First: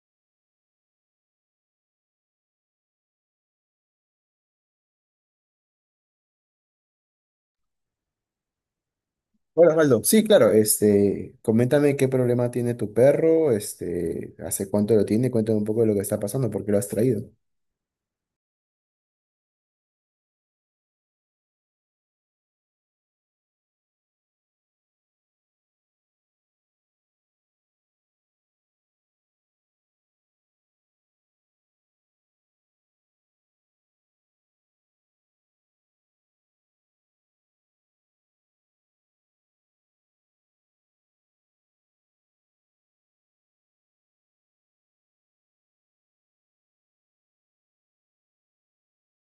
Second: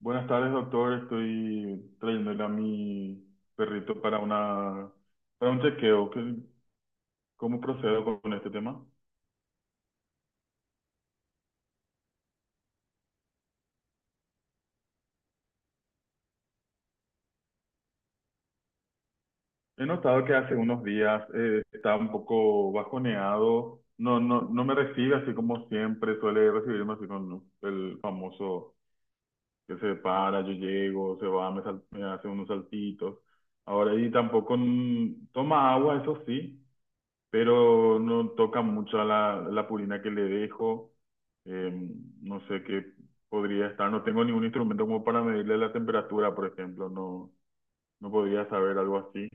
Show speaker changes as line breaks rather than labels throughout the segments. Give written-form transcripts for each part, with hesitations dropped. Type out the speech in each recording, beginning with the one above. Buenas tardes, doctor. Estoy trayéndole a mi perrito para un chequeo. ¿Cómo procedo con este tema?
Hola, Osvaldo. Sí, claro, coméntame qué problema tiene tu perro, hace cuánto lo tiene, cuéntame un poco de lo que está pasando, por qué lo has traído.
He notado que hace unos días está un poco bajoneado. No me recibe así como siempre. Suele recibirme así con el famoso que se para, yo llego, se va, me hace unos saltitos. Ahora y tampoco toma agua, eso sí, pero no toca mucho a la purina que le dejo. Eh, no sé qué podría estar. No tengo ningún instrumento como para medirle la temperatura, por ejemplo. No, no podría saber algo así.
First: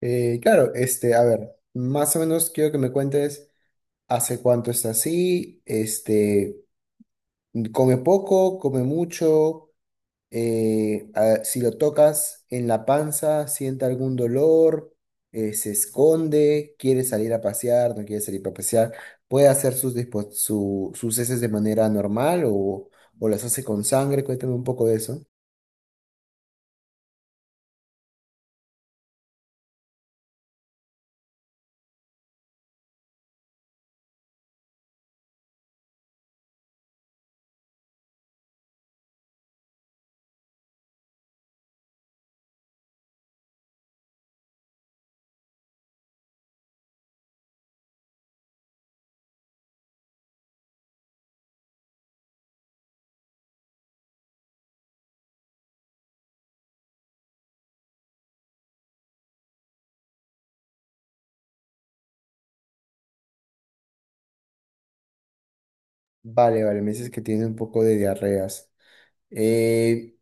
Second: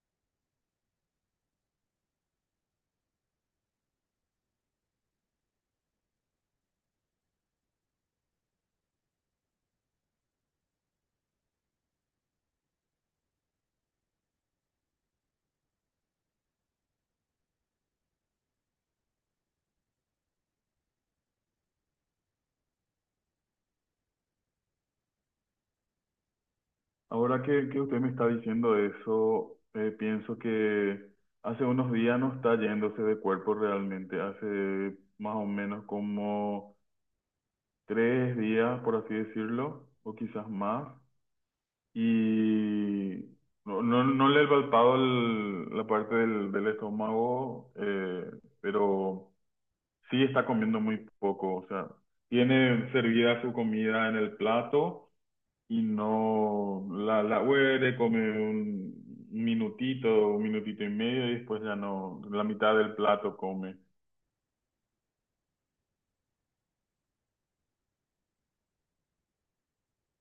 Claro, a ver, más o menos quiero que me cuentes hace cuánto está así, come poco, come mucho, si lo tocas en la panza, siente algún dolor, se esconde, quiere salir a pasear, no quiere salir a pasear, puede hacer sus, sus heces de manera normal o las hace con sangre. Cuéntame un poco de eso.
Ahora que usted me está diciendo eso, pienso que hace unos días no está yéndose de cuerpo realmente. Hace más o menos como tres días, por así decirlo, o quizás más. Y no le he palpado la parte del estómago, pero sí está comiendo muy poco, o sea, tiene servida su comida en el plato y no la huele, come un minutito y medio y después ya no, la mitad del plato come.
Vale, vale, me dices que tiene un poco de diarreas. Eh,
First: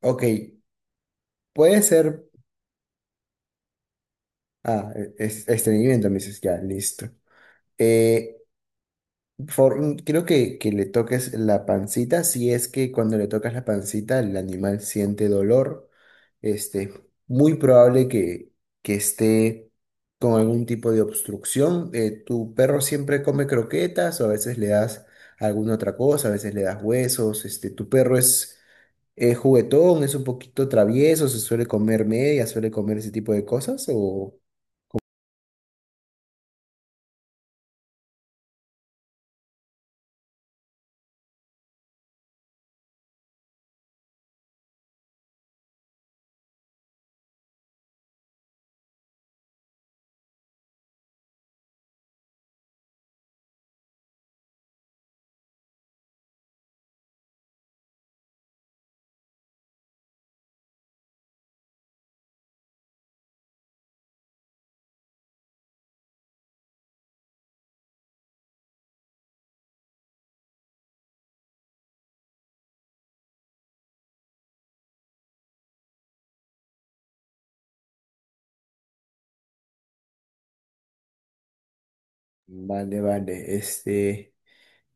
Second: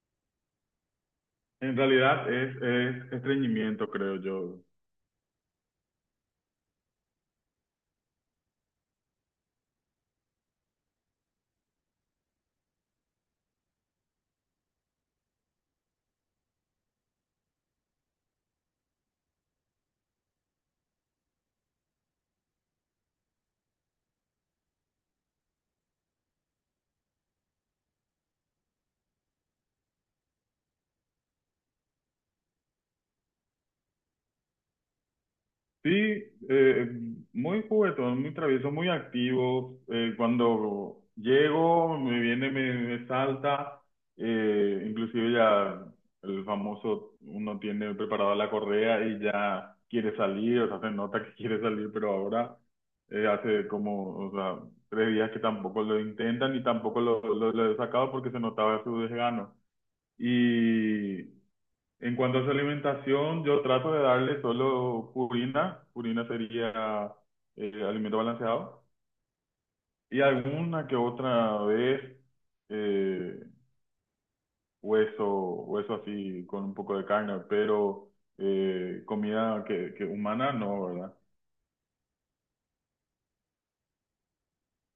ok,
En
puede ser...
realidad es estreñimiento, creo yo.
Ah, estreñimiento, me dices, ya, listo. Creo que le toques la pancita. Si es que cuando le tocas la pancita el animal siente dolor, este, muy probable que esté con algún tipo de obstrucción. Tu perro siempre come croquetas o a veces le das alguna otra cosa, a veces le das huesos. Tu perro es juguetón, es un poquito travieso, se suele comer media, suele comer ese tipo de cosas o...
Sí, eh, muy juguetón, muy travieso, muy activo. Cuando llego, me viene, me salta. Inclusive ya el famoso, uno tiene preparada la correa y ya quiere salir, o sea, se nota que quiere salir, pero ahora hace como, o sea, tres días que tampoco lo intentan y tampoco lo he sacado porque se notaba su desgano. Y en cuanto a su alimentación, yo trato de darle solo purina. Purina sería alimento balanceado. Y alguna que otra vez eh, hueso, hueso así con un poco de carne, pero comida que humana no, ¿verdad?
Vale, vale,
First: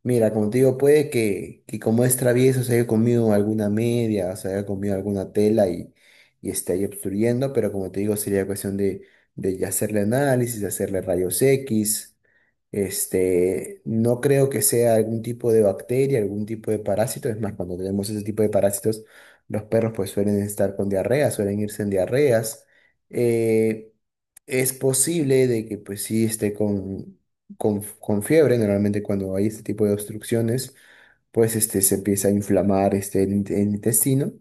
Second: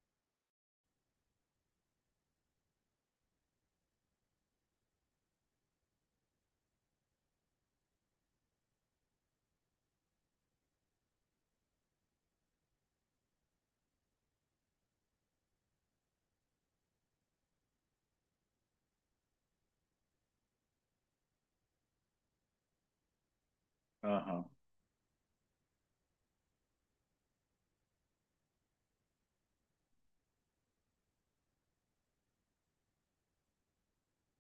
Mira, como te digo, puede que como es travieso se haya comido alguna media, o se haya comido alguna tela y esté ahí obstruyendo, pero como te digo, sería cuestión de hacerle análisis, de hacerle rayos X. No creo que sea algún tipo de bacteria, algún tipo de parásito. Es más, cuando tenemos ese tipo de parásitos, los perros pues suelen estar con diarrea, suelen irse en diarreas. Eh,
Ajá.
es posible de que pues sí esté con fiebre. Normalmente cuando hay este tipo de obstrucciones, pues se empieza a inflamar el intestino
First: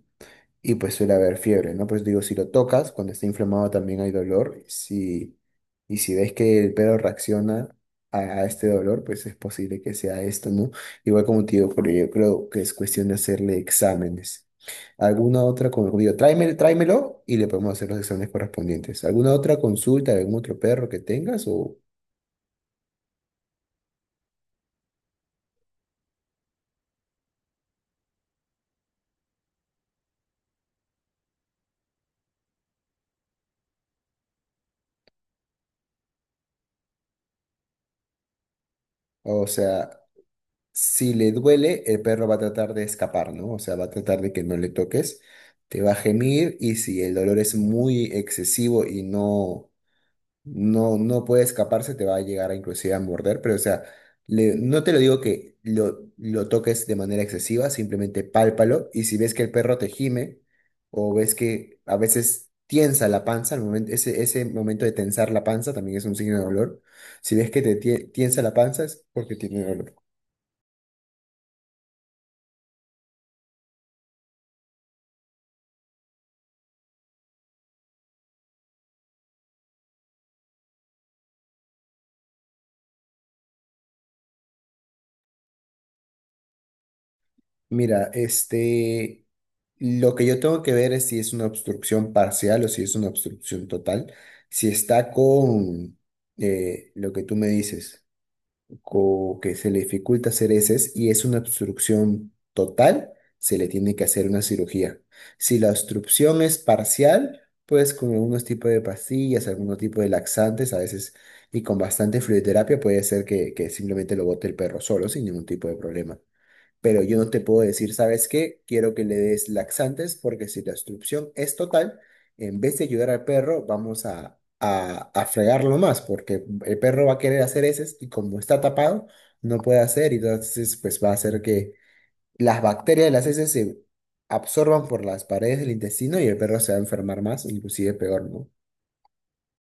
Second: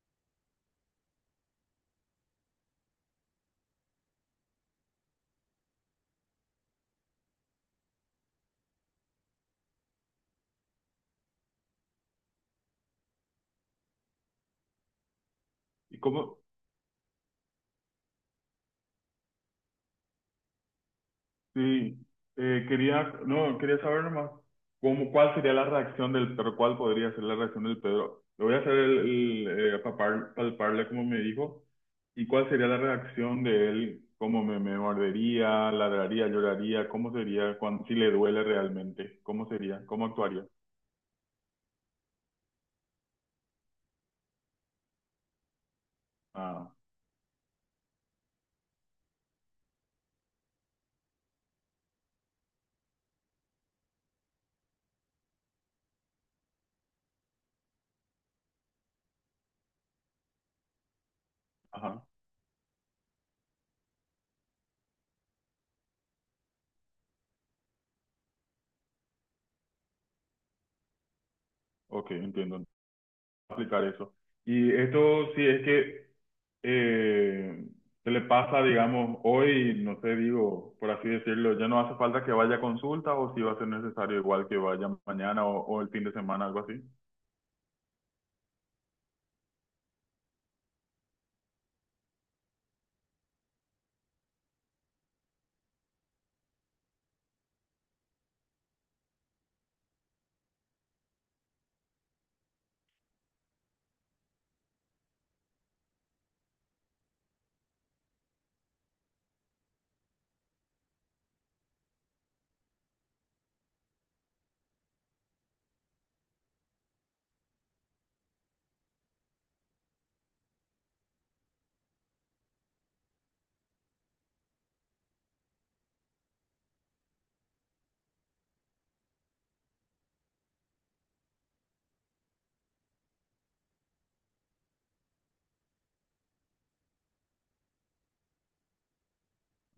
y pues suele haber fiebre, ¿no? Pues digo, si lo tocas, cuando está inflamado también hay dolor. Si, y si ves que el perro reacciona a este dolor, pues es posible que sea esto, ¿no? Igual como te digo, pero yo creo que es cuestión de hacerle exámenes. ¿Alguna otra, como
¿Y
digo,
cómo?
tráeme, tráemelo y le podemos hacer los exámenes correspondientes? ¿Alguna otra consulta de algún otro perro que tengas o...
Sí, quería, no, quería saber nomás cómo, cuál sería la reacción del perro, cuál podría ser la reacción del perro. Le voy a hacer palparle como me dijo, y cuál sería la reacción de él, cómo me mordería, ladraría, lloraría, cómo sería, cuando, si le duele realmente,
O
cómo sería,
sea,
cómo actuaría.
si le duele, el perro va a tratar de escapar, ¿no? O sea, va a tratar de que no le toques, te va a gemir.
Ah,
Y si el dolor es muy excesivo y no, no puede escaparse, te va a llegar a inclusive a morder, pero o sea, no te lo digo que lo toques de manera excesiva, simplemente pálpalo. Y si ves que el perro te gime o ves que a
ajá,
veces tiensa la panza, el momento, ese momento de tensar la panza también es un signo de dolor. Si ves que te tiensa la panza es porque tiene dolor.
ok, entiendo, aplicar eso. Y esto sí es que eh, se le pasa, digamos, hoy, no sé, digo, por así decirlo, ya no hace falta que vaya a consulta o si va a ser necesario igual que vaya mañana o el fin de semana, algo así.
Mira, lo que yo tengo que ver es si es una obstrucción parcial o si es una obstrucción total. Si está con lo que tú me dices, que se le dificulta hacer heces y es una obstrucción total, se le tiene que hacer una cirugía. Si la obstrucción es parcial, pues con algunos tipos de pastillas, algunos tipos de laxantes, a veces y con bastante fluidoterapia puede ser que simplemente lo bote el perro solo sin ningún tipo de problema. Pero yo no te puedo decir, ¿sabes qué? Quiero que le des laxantes, porque si la obstrucción es total, en vez de ayudar al perro, vamos a, a fregarlo más, porque el perro va a querer hacer heces y como está tapado, no puede hacer y entonces pues va a hacer que las bacterias de las heces se absorban por las paredes del intestino y el perro se va a enfermar más, inclusive peor, ¿no?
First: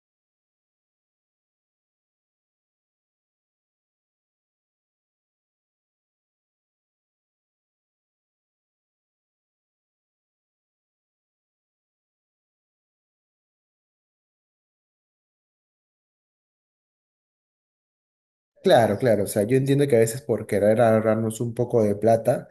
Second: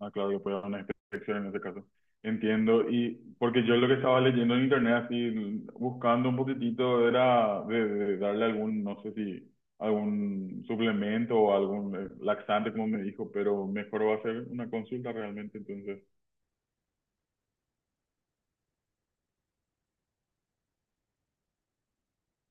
Ah, claro, que puede haber una inspección en ese caso. Entiendo, y porque yo lo que estaba leyendo en internet, así, buscando un poquitito, era de darle algún, no sé si, algún suplemento o algún laxante, como me dijo, pero mejor va a ser una consulta realmente, entonces.
Claro, claro. O sea, yo entiendo que a veces por querer ahorrarnos un poco de plata,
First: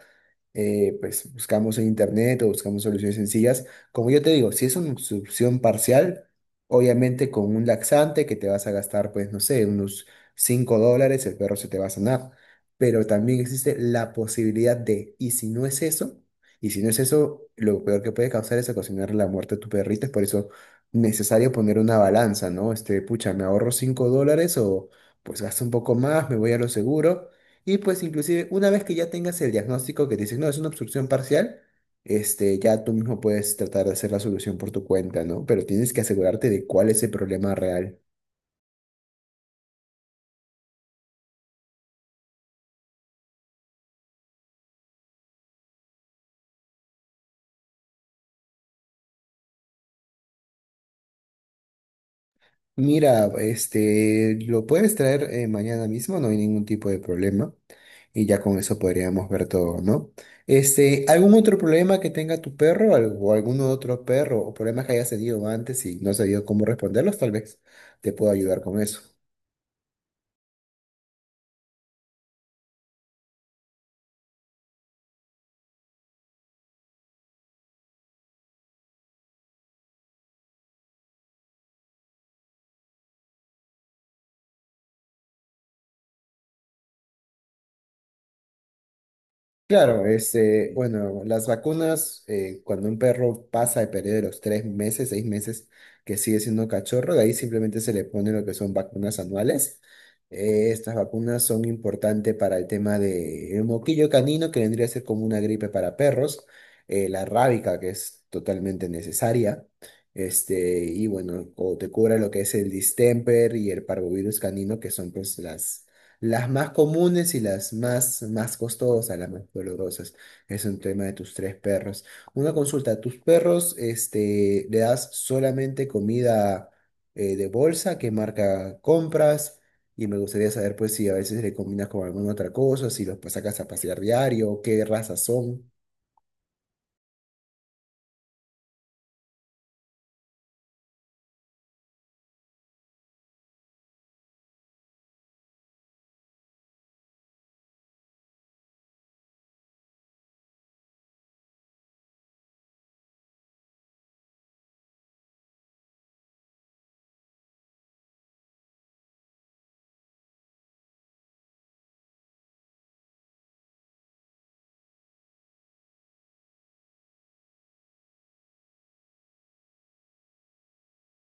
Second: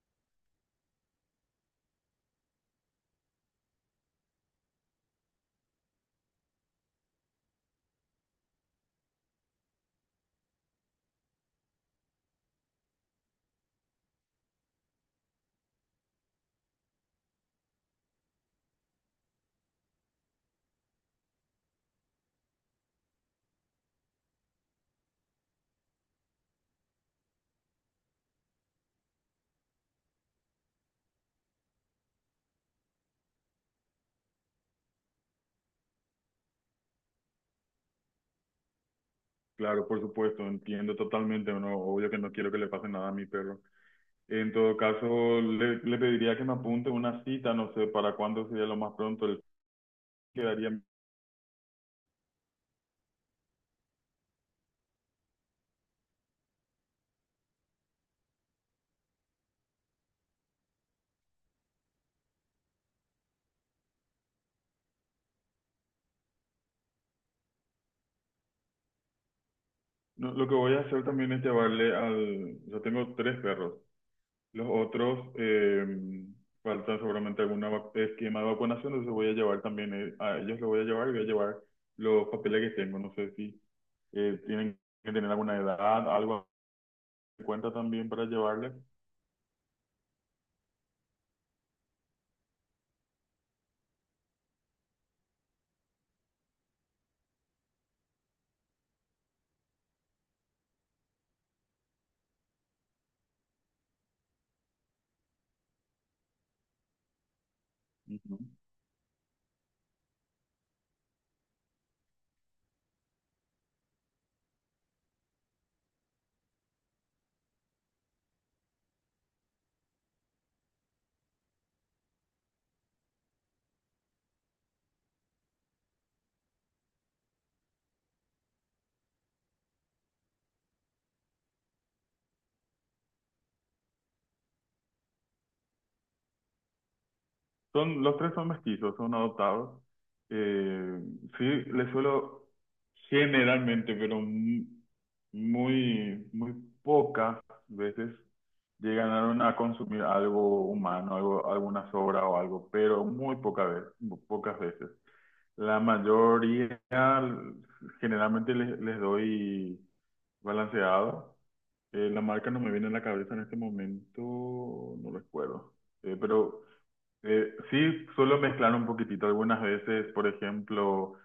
pues buscamos en internet o buscamos soluciones sencillas. Como yo te digo, si es una solución parcial, obviamente con un laxante que te vas a gastar, pues no sé, unos $5, el perro se te va a sanar. Pero también existe la posibilidad de, y si no es eso, y si no es eso, lo peor que puede causar es ocasionar la muerte a tu perrito. Es por eso necesario poner una balanza, ¿no? Pucha, ¿me ahorro $5 o pues gasto un poco más, me voy a lo seguro? Y pues inclusive una vez que ya tengas el diagnóstico que te dicen, no, es una obstrucción parcial, ya tú mismo puedes tratar de hacer la solución por tu cuenta, ¿no? Pero tienes que asegurarte de cuál es el problema real.
Claro, por supuesto, entiendo totalmente, no, obvio que no quiero que le pase nada a mi perro. En todo caso, le pediría que me apunte una cita, no sé para cuándo sería lo más pronto. Él quedaría.
Mira, lo puedes traer mañana mismo, no hay ningún tipo de problema. Y ya con eso podríamos ver todo, ¿no? ¿Algún otro problema que tenga tu perro o algún otro perro o problemas que hayas tenido antes y no sabido cómo responderlos? Tal vez te puedo ayudar con eso.
No, lo que voy a hacer también es llevarle al. Yo tengo tres perros. Los otros faltan seguramente algún esquema de vacunación, entonces voy a llevar también a ellos. Lo voy a llevar y voy a llevar los papeles que tengo. No sé si tienen que tener alguna edad, algo en cuenta también para llevarles.
Claro, bueno, las vacunas, cuando un perro pasa el periodo de los 3 meses, 6 meses, que sigue siendo cachorro, de ahí simplemente se le pone lo que son vacunas anuales. Estas vacunas son importantes para el tema del moquillo canino, que vendría a ser como una gripe para perros, la rábica, que es
Ujú.
totalmente necesaria, y bueno, o te cura lo que es el distemper y el parvovirus canino, que son pues las más comunes y las más, más costosas, las más dolorosas. Es un tema de tus tres perros. Una consulta, ¿tus perros, le das solamente comida de bolsa? ¿Qué marca compras? Y me gustaría saber, pues, si a veces le combinas con alguna otra cosa, si los sacas a pasear diario, qué razas son.
Son, los tres son mestizos, son adoptados. Eh, sí, les suelo generalmente, pero muy, muy pocas veces llegaron a consumir algo humano, algo, alguna sobra o algo, pero muy poca vez, muy pocas veces. La mayoría, generalmente les doy balanceado. La marca no me viene a la cabeza en este momento, no recuerdo. Pero sí, suelo mezclar un poquitito. Algunas veces, por ejemplo,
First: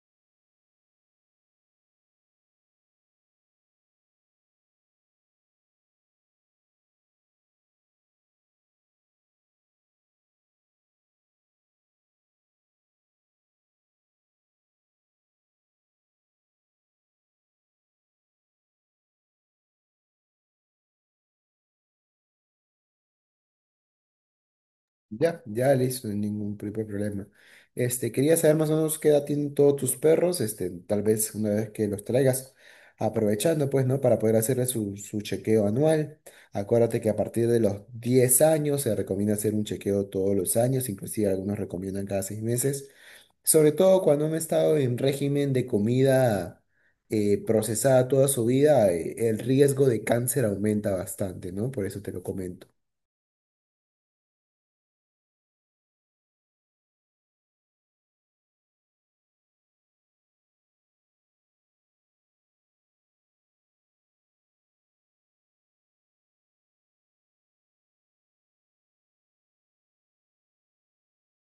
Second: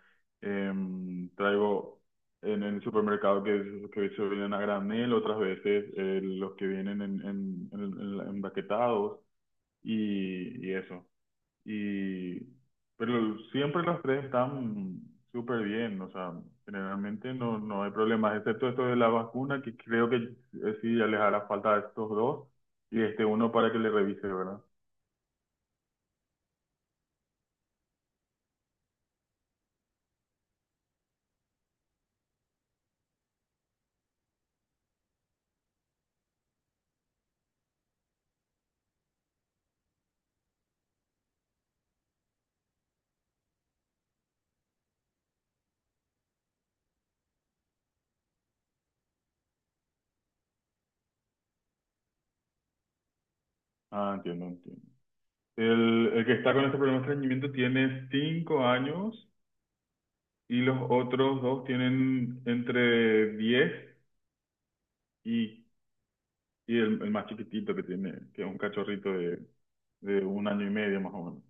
traigo en el supermercado que se vienen a granel, otras veces los que vienen empaquetados y eso. Y, pero siempre los tres están súper bien, o sea, generalmente no, no hay problemas, excepto esto de la vacuna, que creo que sí ya les hará falta a estos dos y este uno para que le revise, ¿verdad?
Ya, ya listo, sin ningún tipo de problema. Quería saber más o menos qué edad tienen todos tus perros, tal vez una vez que los traigas, aprovechando pues, ¿no? Para poder hacerle su, su chequeo anual. Acuérdate que a partir de los 10 años se recomienda hacer un chequeo todos los años, inclusive algunos recomiendan cada 6 meses. Sobre todo cuando han estado en régimen de comida procesada toda su vida. Eh, el riesgo de cáncer aumenta bastante, ¿no? Por eso te lo comento.
Ah, entiendo, entiendo. El que está con este problema de estreñimiento tiene 5 años y los otros dos tienen entre 10 y, y el más chiquitito que tiene, que es un cachorrito de 1 año y medio más o menos.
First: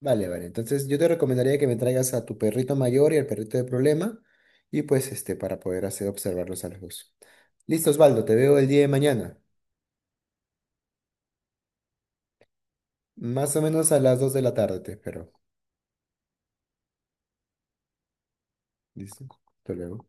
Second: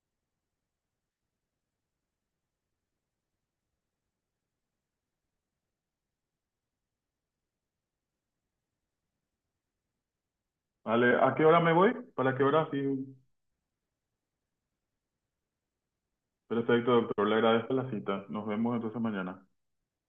Vale, vale. Entonces yo te recomendaría que me traigas a tu perrito mayor y al perrito de problema y pues para poder hacer observarlos a los dos. Listo, Osvaldo, te veo el día de mañana.
Vale, ¿a qué hora me voy? ¿Para qué hora? Sí,
Más o menos a las 2 de la tarde te espero.
perfecto, doctor. Le agradezco la cita. Nos vemos entonces
Listo.
mañana.
Hasta luego.